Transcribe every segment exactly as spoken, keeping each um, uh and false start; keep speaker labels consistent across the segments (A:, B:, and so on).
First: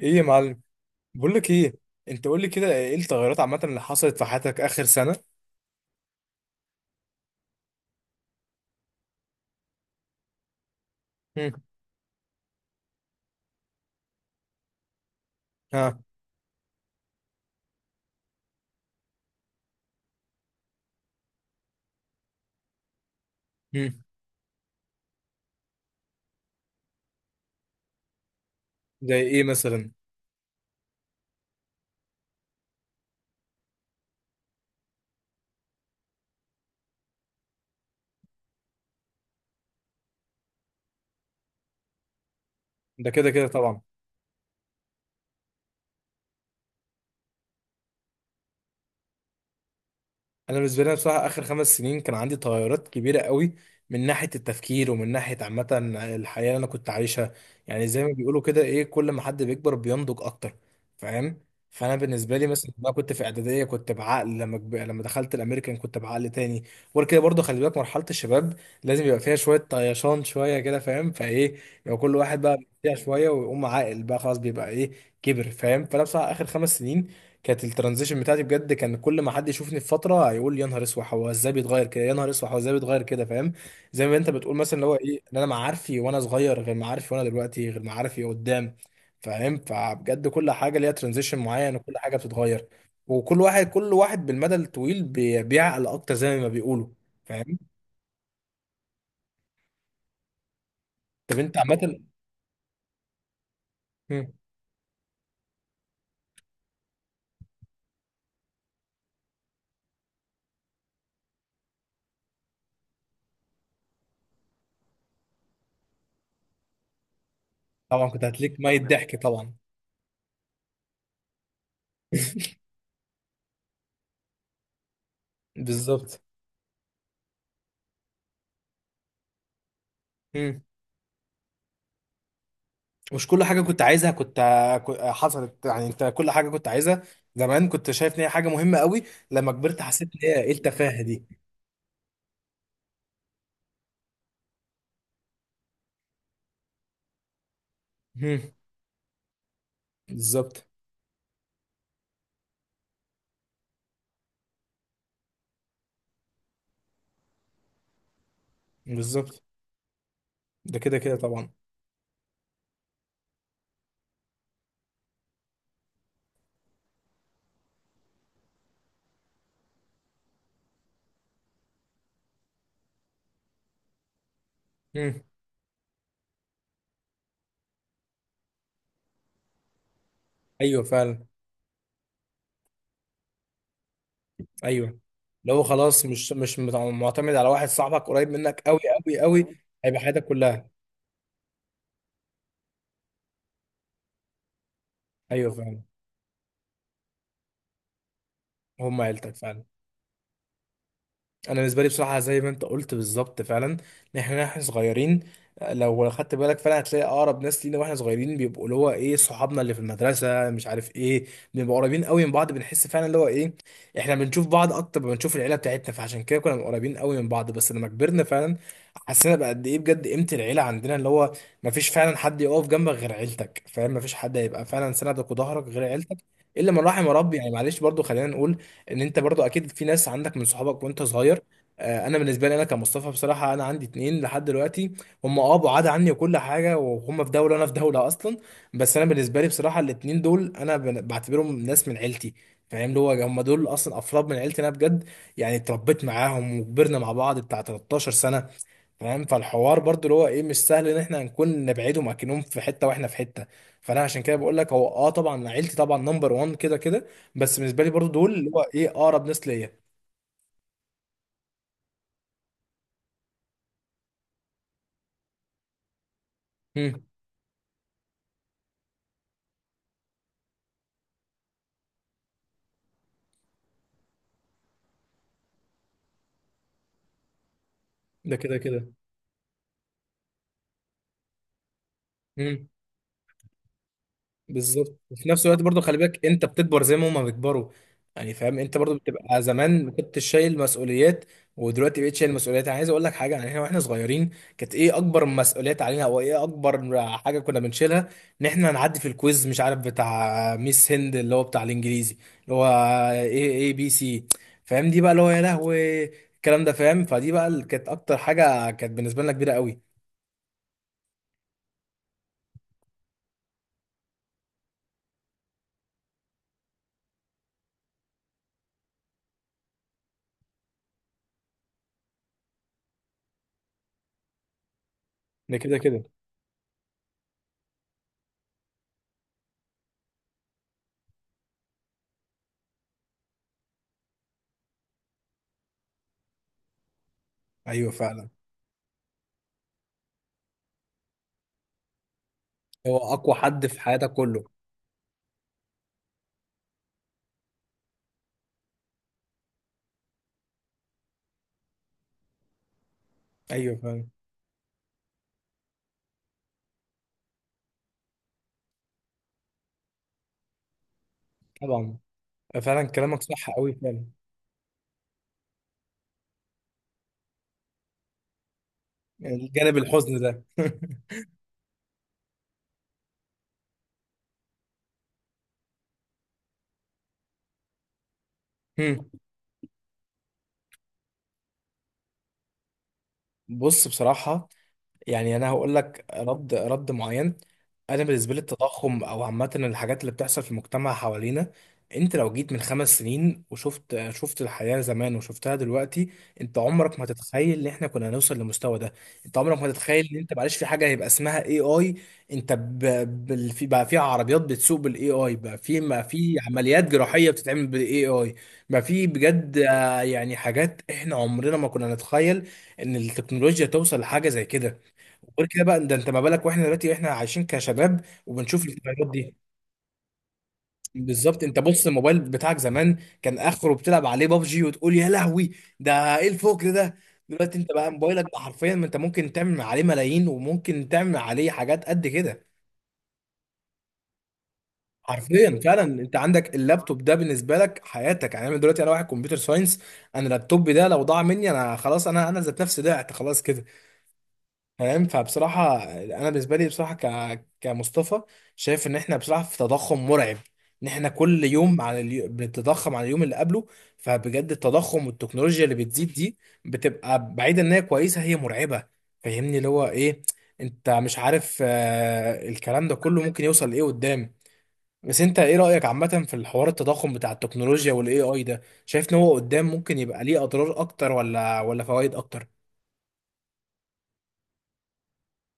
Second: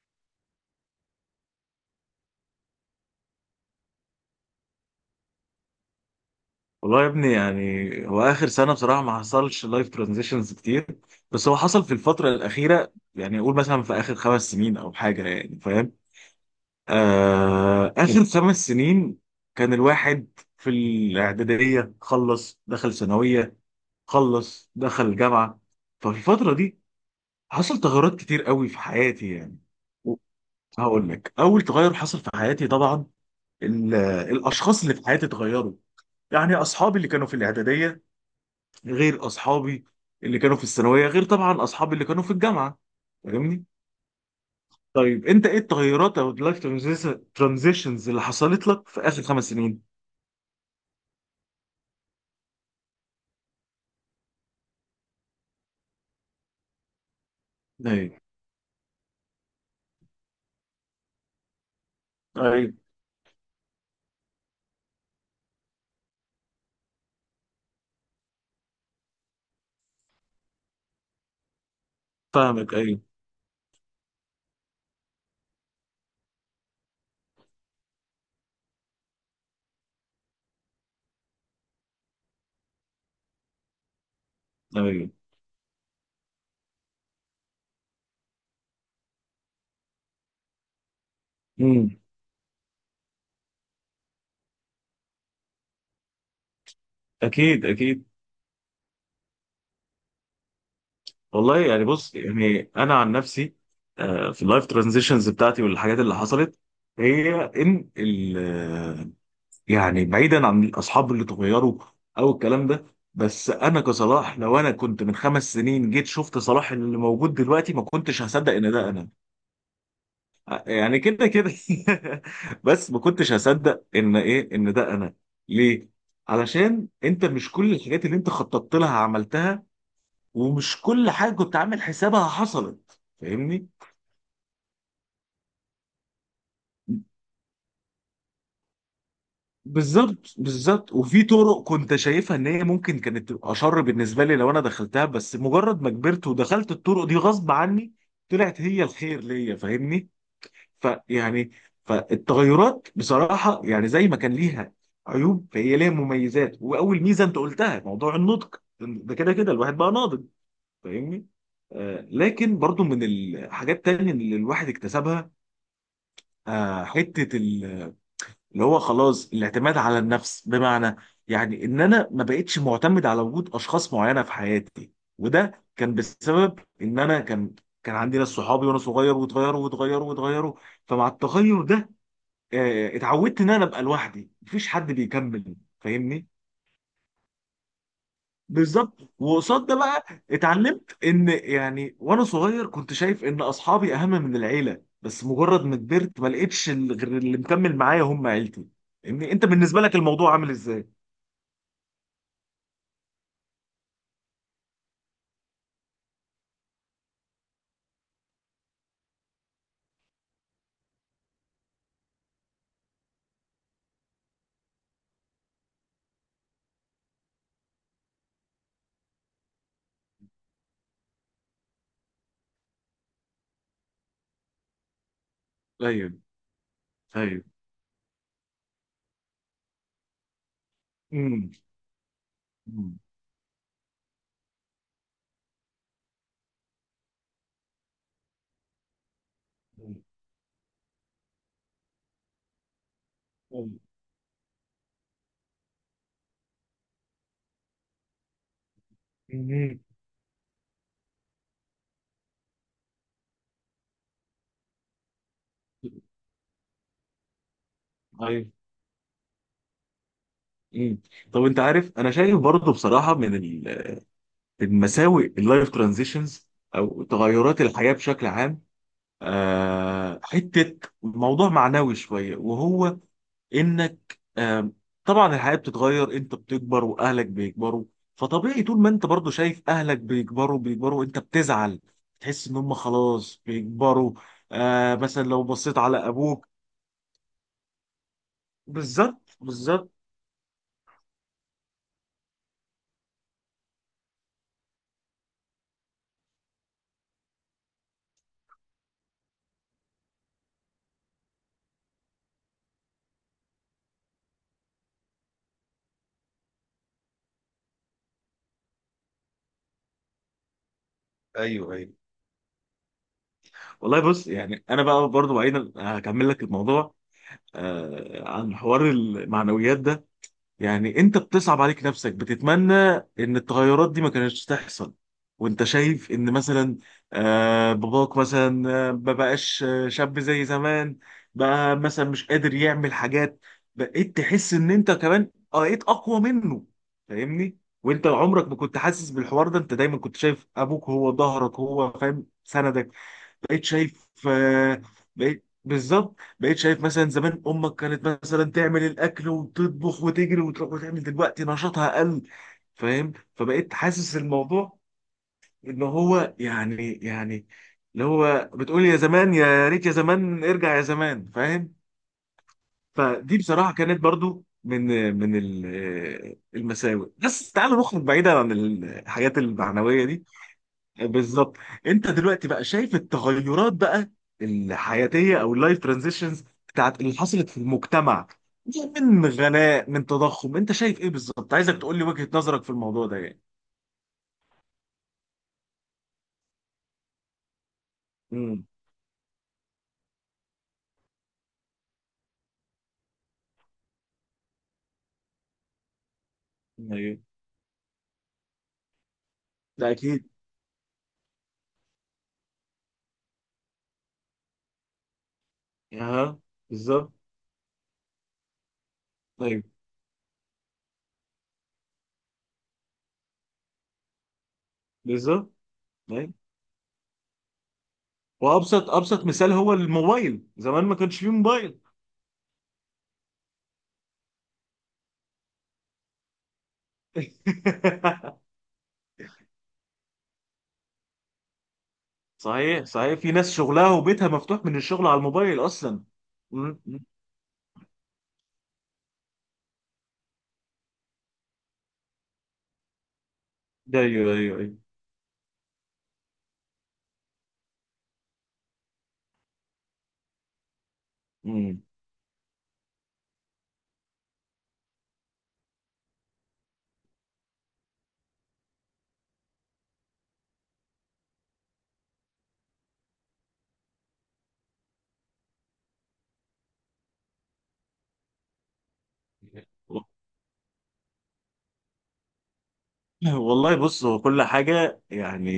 A: ايه يا معلم، بقول لك ايه؟ انت قول لي كده، ايه التغيرات عامه اللي حصلت في حياتك اخر سنه؟
B: والله يا ابني، يعني هو اخر سنه بصراحه ما حصلش لايف ترانزيشنز كتير، بس
A: مم.
B: هو حصل في الفتره الاخيره، يعني اقول مثلا في اخر خمس سنين او حاجه، يعني فاهم.
A: ها؟
B: آه، اخر خمس سنين كان الواحد في الاعداديه، خلص دخل ثانويه،
A: مم.
B: خلص دخل جامعه. ففي الفتره دي حصل تغيرات كتير قوي في
A: زي
B: حياتي
A: ايه
B: يعني.
A: مثلا؟
B: هقول لك اول تغير حصل في حياتي، طبعا ال- الاشخاص اللي في حياتي اتغيروا. يعني اصحابي اللي كانوا في الاعداديه غير اصحابي اللي كانوا في الثانويه، غير طبعا اصحابي اللي كانوا في الجامعه.
A: ده كده كده
B: فاهمني؟
A: طبعا.
B: طيب انت ايه التغيرات او اللايف ترانزيشنز اللي حصلت لك في اخر خمس سنين؟
A: انا بالنسبه لي بصراحه اخر خمس سنين كان عندي تغيرات كبيره قوي من ناحيه التفكير ومن ناحيه عامه الحياه اللي انا كنت عايشها. يعني زي ما
B: ايوه،
A: بيقولوا كده ايه، كل ما حد بيكبر بينضج اكتر. فاهم؟ فانا بالنسبه لي مثلا
B: ايوه.
A: لما كنت في اعداديه كنت بعقل، لما كب... لما دخلت الامريكان كنت بعقل تاني. وغير كده برضه خلي بالك مرحله الشباب لازم يبقى فيها شويه طيشان شويه كده، فاهم فايه؟ يبقى كل واحد بقى
B: فاهمك،
A: فيها
B: ايوه،
A: شويه، ويقوم عاقل بقى خلاص بيبقى ايه، كبر. فاهم؟ فانا بصراحه اخر خمس سنين كانت الترانزيشن بتاعتي بجد. كان كل ما حد يشوفني في فتره هيقول يا نهار اسود هو ازاي بيتغير كده، يا نهار اسود هو ازاي بيتغير كده. فاهم؟ زي ما انت بتقول مثلا اللي هو
B: ايوه.
A: ايه، ان انا معارفي وانا صغير غير معارفي، وانا دلوقتي غير معارفي قدام. فاهم؟ فبجد كل حاجه ليها ترانزيشن معين،
B: امم.
A: وكل حاجه بتتغير. وكل واحد كل واحد بالمدى الطويل بي- بيعقل اكتر زي ما بيقولوا. فاهم؟
B: اكيد، اكيد.
A: طب انت
B: والله يعني
A: عامه؟
B: بص، يعني انا عن نفسي،
A: مم.
B: آه، في اللايف ترانزيشنز بتاعتي والحاجات اللي حصلت هي ان، يعني بعيدا عن الاصحاب اللي اتغيروا او الكلام ده، بس انا كصلاح لو انا كنت من خمس سنين جيت شفت صلاح اللي موجود دلوقتي ما
A: طبعا
B: كنتش
A: كنت
B: هصدق
A: هتليك
B: ان
A: ميت
B: ده انا.
A: ضحك طبعا.
B: يعني كده كده. بس ما كنتش هصدق ان ايه، ان ده انا. ليه؟
A: بالظبط.
B: علشان انت مش كل الحاجات اللي انت خططت لها عملتها، ومش كل حاجه كنت عامل حسابها حصلت،
A: مش كل حاجة
B: فاهمني؟
A: كنت عايزها كنت ك- حصلت، يعني انت كل حاجة كنت عايزها زمان كنت شايف ان هي حاجة مهمة قوي، لما كبرت حسيت ان
B: بالظبط،
A: هي ايه
B: بالظبط.
A: التفاهة
B: وفي
A: دي.
B: طرق كنت شايفها ان هي ممكن كانت تبقى شر بالنسبه لي لو انا دخلتها، بس مجرد ما كبرت ودخلت الطرق دي غصب عني
A: مم.
B: طلعت هي الخير ليا، فاهمني.
A: بالظبط،
B: فيعني، فالتغيرات بصراحه يعني زي ما كان ليها عيوب، فهي ليها مميزات. واول ميزه انت قلتها موضوع النطق، ده كده
A: بالظبط.
B: كده الواحد بقى ناضج،
A: ده كده كده
B: فاهمني.
A: طبعا.
B: آه، لكن برضو من الحاجات التانية اللي الواحد اكتسبها، آه حته اللي هو خلاص الاعتماد على النفس. بمعنى يعني ان انا ما بقتش معتمد على وجود اشخاص معينه في حياتي.
A: مم.
B: وده كان بسبب ان انا كان كان عندي ناس صحابي وانا صغير، واتغيروا واتغيروا واتغيروا.
A: ايوه
B: فمع
A: فعلا.
B: التغير ده آه، اتعودت ان انا ابقى لوحدي، مفيش حد
A: ايوه.
B: بيكمل،
A: لو خلاص
B: فاهمني؟
A: مش مش مت- معتمد على واحد صاحبك قريب منك قوي،
B: بالظبط.
A: قوي قوي،
B: وقصاد ده
A: هيبقى
B: بقى
A: حياتك كلها.
B: اتعلمت ان، يعني وانا صغير كنت شايف ان اصحابي اهم من العيله، بس
A: ايوه
B: مجرد ما
A: فعلا.
B: كبرت ما لقيتش ال- غير اللي مكمل معايا هم عيلتي.
A: هم
B: فاهمني،
A: عيلتك
B: انت
A: فعلا.
B: بالنسبه لك الموضوع عامل ازاي؟
A: انا بالنسبه لي بصراحه زي ما انت قلت بالظبط فعلا، ان احنا احنا صغيرين لو خدت بالك فعلا هتلاقي اقرب ناس لينا واحنا صغيرين بيبقوا اللي هو ايه، صحابنا اللي في المدرسه مش عارف ايه. بنبقى قريبين قوي من بعض، بنحس فعلا اللي هو ايه احنا بنشوف بعض اكتر ما بنشوف العيله بتاعتنا، فعشان كده كنا قريبين قوي من بعض. بس لما كبرنا فعلا حسينا بقى قد ايه بجد قيمه العيله عندنا، اللي هو ما فيش فعلا حد يقف جنبك غير عيلتك. فاهم؟ ما فيش حد هيبقى فعلا سندك وظهرك غير
B: ايوه،
A: عيلتك، الا من رحم ربي
B: ايوه.
A: يعني. معلش برضو خلينا نقول ان انت برضو اكيد في ناس عندك من صحابك وانت صغير.
B: امم،
A: آه، انا بالنسبه لي انا
B: امم.
A: كمصطفى بصراحه انا عندي اتنين لحد دلوقتي. هم اه بعاد عني وكل حاجه، وهم في دوله وانا في دوله اصلا. بس انا بالنسبه لي بصراحه الاتنين دول انا بن- بعتبرهم ناس من عيلتي. فاهم؟ اللي هو هم دول
B: أمم.
A: اصلا افراد من عيلتي انا بجد. يعني اتربيت معاهم وكبرنا مع بعض بتاع تلتاشر سنه. فاهم؟
B: أمم.
A: فالحوار برضو اللي هو ايه مش سهل ان احنا نكون نبعدهم اكنهم في حته واحنا في حته. فانا عشان كده بقول لك هو اه طبعا عيلتي طبعا نمبر واحد كده كده، بس بالنسبه لي برضو دول
B: ايوه.
A: اللي هو ايه اقرب ناس ليا.
B: امم. طب انت عارف، انا شايف برضه بصراحه من ال- المساوئ اللايف ترانزيشنز
A: مم.
B: او تغيرات الحياه بشكل عام آه حته موضوع معنوي شويه، وهو انك آه طبعا الحياه بتتغير، انت بتكبر واهلك بيكبروا.
A: ده كده
B: فطبيعي طول ما
A: كده.
B: انت برضه شايف اهلك بيكبروا بيكبروا انت بتزعل. تحس ان
A: مم.
B: هم خلاص بيكبروا. آه
A: بالظبط.
B: مثلا
A: وفي
B: لو
A: نفس الوقت
B: بصيت
A: برضو خلي
B: على
A: بالك انت
B: ابوك.
A: بتكبر زي ما هما بيكبروا. يعني فاهم، انت برضو
B: بالظبط،
A: بتبقى زمان ما
B: بالظبط.
A: كنتش شايل مسؤوليات، ودلوقتي بقيت شايل مسؤوليات. انا عايز اقول لك حاجه، يعني احنا واحنا صغيرين كانت ايه اكبر مسؤوليات علينا؟ او ايه اكبر حاجه كنا بنشيلها؟ ان احنا نعدي في الكويز مش عارف بتاع ميس هند اللي هو بتاع الانجليزي، اللي هو ايه، اي بي سي. فاهم؟ دي بقى اللي هو يا لهوي الكلام ده. فاهم؟ فدي بقى اللي كانت اكتر حاجه كانت بالنسبه لنا كبيره قوي.
B: ايوه، ايوه. والله بص يعني انا بقى برضو بعيدا هكمل لك الموضوع آه عن حوار المعنويات ده. يعني انت بتصعب عليك نفسك، بتتمنى ان التغيرات دي ما كانتش تحصل،
A: ده
B: وانت
A: كده كده.
B: شايف ان مثلا آه، باباك مثلا آه، ما بقاش آه، شاب زي زمان. بقى مثلا مش قادر يعمل حاجات. بقيت تحس ان انت كمان بقيت اقوى منه، فاهمني.
A: ايوه
B: وانت
A: فعلا.
B: عمرك ما كنت حاسس بالحوار ده، انت دايما كنت شايف ابوك هو ظهرك، هو فاهم سندك.
A: هو اقوى
B: بقيت
A: حد في
B: شايف
A: حياتك كله.
B: آه، بقيت بالظبط، بقيت شايف مثلا زمان امك كانت مثلا تعمل الاكل وتطبخ وتجري وتروح وتعمل، دلوقتي نشاطها قل. فاهم، فبقيت
A: ايوه فعلا.
B: حاسس الموضوع ان هو يعني، يعني اللي هو بتقول يا زمان، يا ريت يا زمان ارجع يا زمان، فاهم.
A: طبعا. فعلا كلامك
B: فدي
A: صح قوي
B: بصراحه كانت
A: فعلا.
B: برضو من من ال- آه، المساوئ. بس تعالوا نخرج بعيدا عن الحاجات
A: يعني الجانب
B: المعنويه
A: الحزن
B: دي.
A: ده
B: بالظبط. انت دلوقتي بقى شايف التغيرات بقى الحياتيه او اللايف ترانزيشنز بتاعت اللي حصلت في المجتمع دي،
A: هم.
B: من غلاء، من تضخم، انت شايف ايه بالظبط؟ عايزك تقول لي وجهه نظرك في الموضوع ده يعني.
A: بص بصراحة، يعني انا هقول لك رد رد معين. انا بالنسبه لي
B: امم.
A: التضخم او عامه الحاجات اللي بتحصل في المجتمع حوالينا، انت لو جيت من خمس سنين وشفت شفت الحياه زمان وشفتها دلوقتي، انت عمرك ما
B: ايوه.
A: تتخيل ان احنا كنا هنوصل للمستوى ده. انت عمرك ما
B: ده
A: تتخيل ان
B: اكيد.
A: انت معلش في حاجه هيبقى اسمها اي اي. انت ب... بال... في بقى في عربيات بتسوق بالاي اي، بقى في، ما في
B: اها.
A: عمليات
B: بالظبط.
A: جراحيه بتتعمل بالاي اي، بقى في بجد
B: ايوه.
A: آه، يعني حاجات احنا عمرنا ما كنا نتخيل ان التكنولوجيا توصل لحاجه زي كده. غير
B: بالظبط.
A: كده بقى ده انت ما
B: ايوه.
A: بالك واحنا دلوقتي احنا عايشين كشباب وبنشوف
B: وابسط
A: الفيديوهات
B: ابسط
A: دي.
B: مثال هو الموبايل، زمان ما كانش فيه
A: بالظبط. انت
B: موبايل.
A: بص، الموبايل بتاعك زمان كان اخره بتلعب عليه بابجي وتقول يا لهوي ده ايه الفكر ده. دلوقتي انت بقى موبايلك بقى حرفيا، ما انت ممكن تعمل عليه ملايين، وممكن تعمل عليه حاجات قد كده.
B: صحيح، صحيح. في ناس شغلها وبيتها مفتوح من الشغل على
A: حرفيا
B: الموبايل
A: فعلا.
B: اصلا.
A: انت عندك
B: امم.
A: اللابتوب ده بالنسبه لك حياتك، يعني انا دلوقتي انا واحد كمبيوتر ساينس، انا اللابتوب ده لو ضاع مني انا خلاص، انا انا ذات نفسي ضعت خلاص كده.
B: ايوه، ايوه،
A: فاهم؟ فبصراحة أنا بالنسبة لي بصراحة ك... كمصطفى شايف إن إحنا بصراحة في تضخم مرعب، إن إحنا كل
B: ايوه.
A: يوم على اليو... بنتضخم على اليوم اللي قبله. فبجد التضخم والتكنولوجيا اللي بتزيد دي بتبقى بعيدة إن هي كويسة، هي مرعبة. فاهمني اللي هو إيه، أنت مش عارف آه... الكلام ده كله ممكن يوصل لإيه قدام. بس أنت إيه رأيك عامة في الحوار التضخم بتاع التكنولوجيا وال إيه آي ده؟ شايف إن هو قدام ممكن يبقى ليه أضرار أكتر ولا ولا فوائد أكتر؟
B: والله بص هو كل حاجة يعني.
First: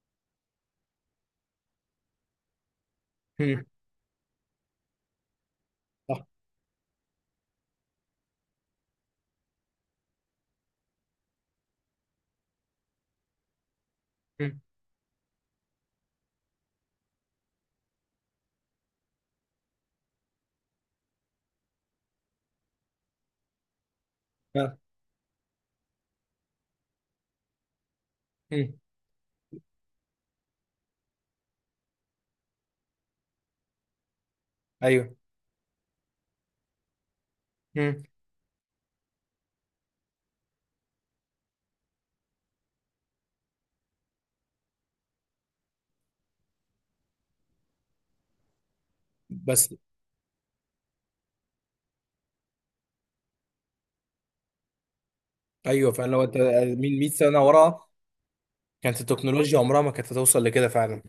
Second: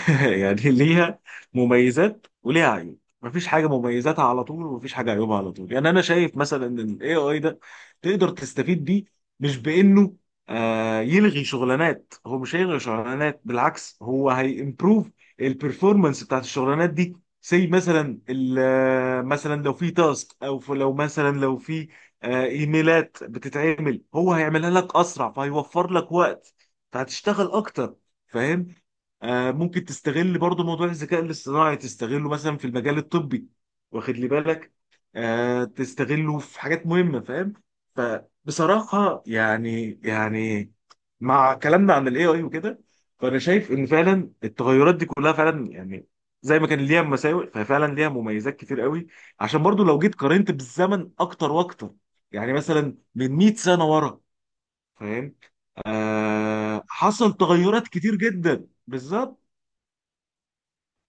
B: يعني ليها مميزات وليها عيوب. مفيش
A: هم.
B: حاجة مميزاتها على طول ومفيش حاجة عيوبها على طول. يعني أنا
A: صح.
B: شايف مثلا إن ال ايه اي ده تقدر تستفيد بيه، مش بإنه آه يلغي شغلانات. هو مش هيلغي شغلانات، بالعكس هو
A: هم.
B: هيمبروف البرفورمانس بتاعت الشغلانات دي. زي مثلا ال- آه، مثلا لو في تاسك، او في- لو مثلا لو في آه، ايميلات بتتعمل، هو هيعملها
A: آه.
B: لك اسرع، فهيوفر لك وقت فهتشتغل اكتر، فاهم.
A: هم.
B: آه، ممكن تستغل برضو موضوع الذكاء الاصطناعي، تستغله مثلا في المجال الطبي، واخد لي بالك.
A: ايوه.
B: آه، تستغله في حاجات مهمة، فاهم.
A: مم.
B: فبصراحة يعني، يعني مع كلامنا عن الاي اي وكده، فانا شايف ان فعلا التغيرات دي كلها فعلا يعني زي ما كان ليها مساوئ ففعلا ليها مميزات كتير قوي. عشان
A: بس
B: برضو لو جيت قارنت بالزمن اكتر واكتر يعني مثلا من مئة سنة ورا، فاهم.
A: ايوه فعلا. لو انت
B: آه
A: مين مئة
B: حصل
A: سنه ورا
B: تغيرات كتير جدا،
A: كانت
B: بالظبط،
A: التكنولوجيا عمرها ما كانت هتوصل لكده فعلا.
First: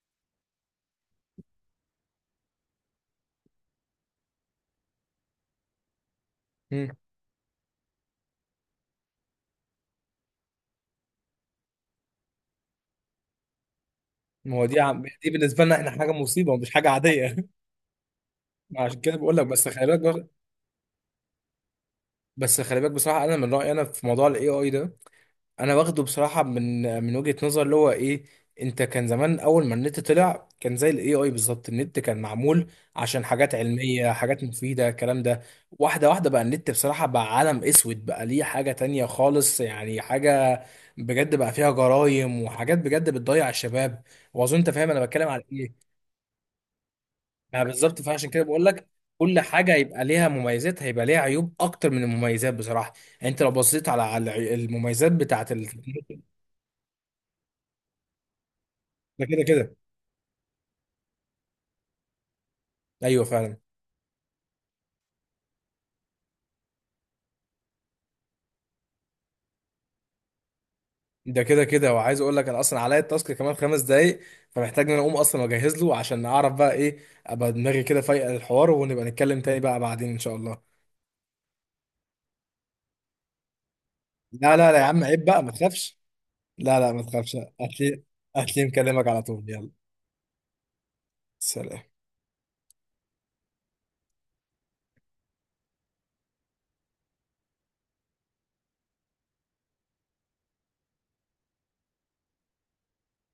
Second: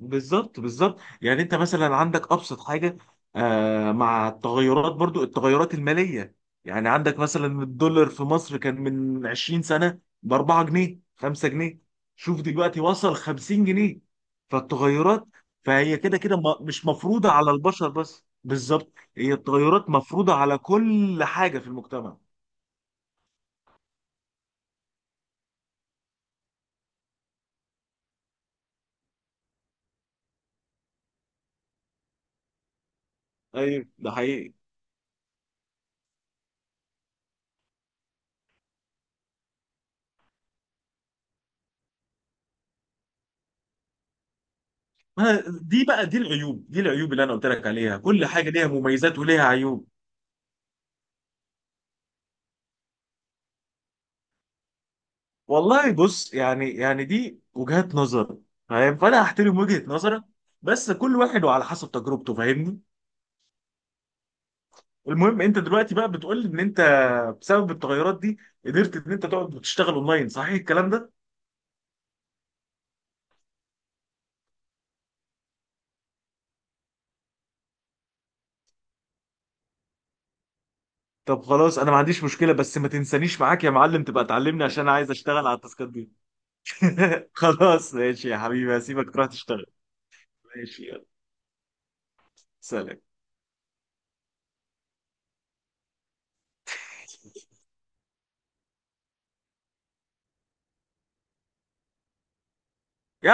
B: بالظبط، بالظبط. يعني انت مثلا عندك ابسط حاجه، آه مع التغيرات برضو، التغيرات الماليه،
A: مم.
B: يعني عندك مثلا الدولار في مصر كان من عشرين سنه ب اربعة جنيه، خمسة جنيه، شوف دلوقتي وصل خمسين جنيه.
A: ما هو دي عم...
B: فالتغيرات،
A: دي بالنسبه لنا احنا
B: فهي
A: حاجه
B: كده كده
A: مصيبه
B: م-
A: ومش
B: مش
A: حاجه
B: مفروضه
A: عاديه
B: على البشر بس، بالظبط
A: عشان كده
B: هي
A: بقول لك بس خلي
B: التغيرات
A: بالك بر...
B: مفروضه على كل حاجه في المجتمع.
A: بس خلي بالك بصراحه انا من رايي انا في موضوع الاي اي ده. انا واخده بصراحه من من وجهه نظر اللي هو ايه، انت كان زمان اول ما النت طلع كان زي الاي اي بالظبط. النت كان معمول عشان حاجات
B: ايوه، ده
A: علميه، حاجات
B: حقيقي.
A: مفيده، الكلام ده. واحده واحده بقى النت بصراحه بقى عالم اسود، بقى ليه حاجه تانية خالص. يعني حاجه بجد بقى فيها جرايم، وحاجات بجد بتضيع الشباب، واظن انت فاهم انا بتكلم
B: ما-
A: على ايه.
B: دي بقى، دي العيوب، دي العيوب اللي انا قلت
A: ما
B: لك عليها.
A: بالظبط،
B: كل
A: فعشان كده
B: حاجه
A: بقول
B: ليها
A: لك
B: مميزات
A: كل
B: وليها
A: حاجه
B: عيوب.
A: هيبقى ليها مميزات، هيبقى ليها عيوب اكتر من المميزات بصراحه. يعني انت لو بصيت على على المميزات بتاعت ال-
B: والله بص يعني، يعني دي وجهات نظر، فاهم. فانا
A: ده كده
B: هحترم
A: كده.
B: وجهة نظرك. بس كل واحد وعلى حسب تجربته، فاهمني.
A: ايوه فعلا.
B: المهم انت دلوقتي بقى بتقول ان انت بسبب التغيرات دي قدرت ان انت تقعد وتشتغل اونلاين، صحيح الكلام ده؟
A: ده كده كده، وعايز اقول لك انا اصلا عليا التاسك كمان خمس دقايق، فمحتاج ان انا اقوم اصلا واجهز له عشان اعرف بقى ايه، ابقى دماغي كده فايقه للحوار ونبقى نتكلم تاني بقى بعدين ان شاء الله.
B: طب خلاص انا ما عنديش مشكلة، بس ما تنسانيش معاك يا معلم، تبقى
A: لا
B: تعلمني
A: لا لا
B: عشان
A: يا
B: انا
A: عم
B: عايز
A: عيب بقى،
B: اشتغل
A: ما
B: على التاسكات
A: تخافش.
B: دي.
A: لا لا ما تخافش،
B: خلاص
A: هتلاقي.
B: ماشي يا
A: هتلاقي
B: حبيبي،
A: مكلمك
B: هسيبك
A: على
B: تروح
A: طول،
B: تشتغل.
A: يلا.
B: ماشي يلا.
A: سلام.
B: سلام.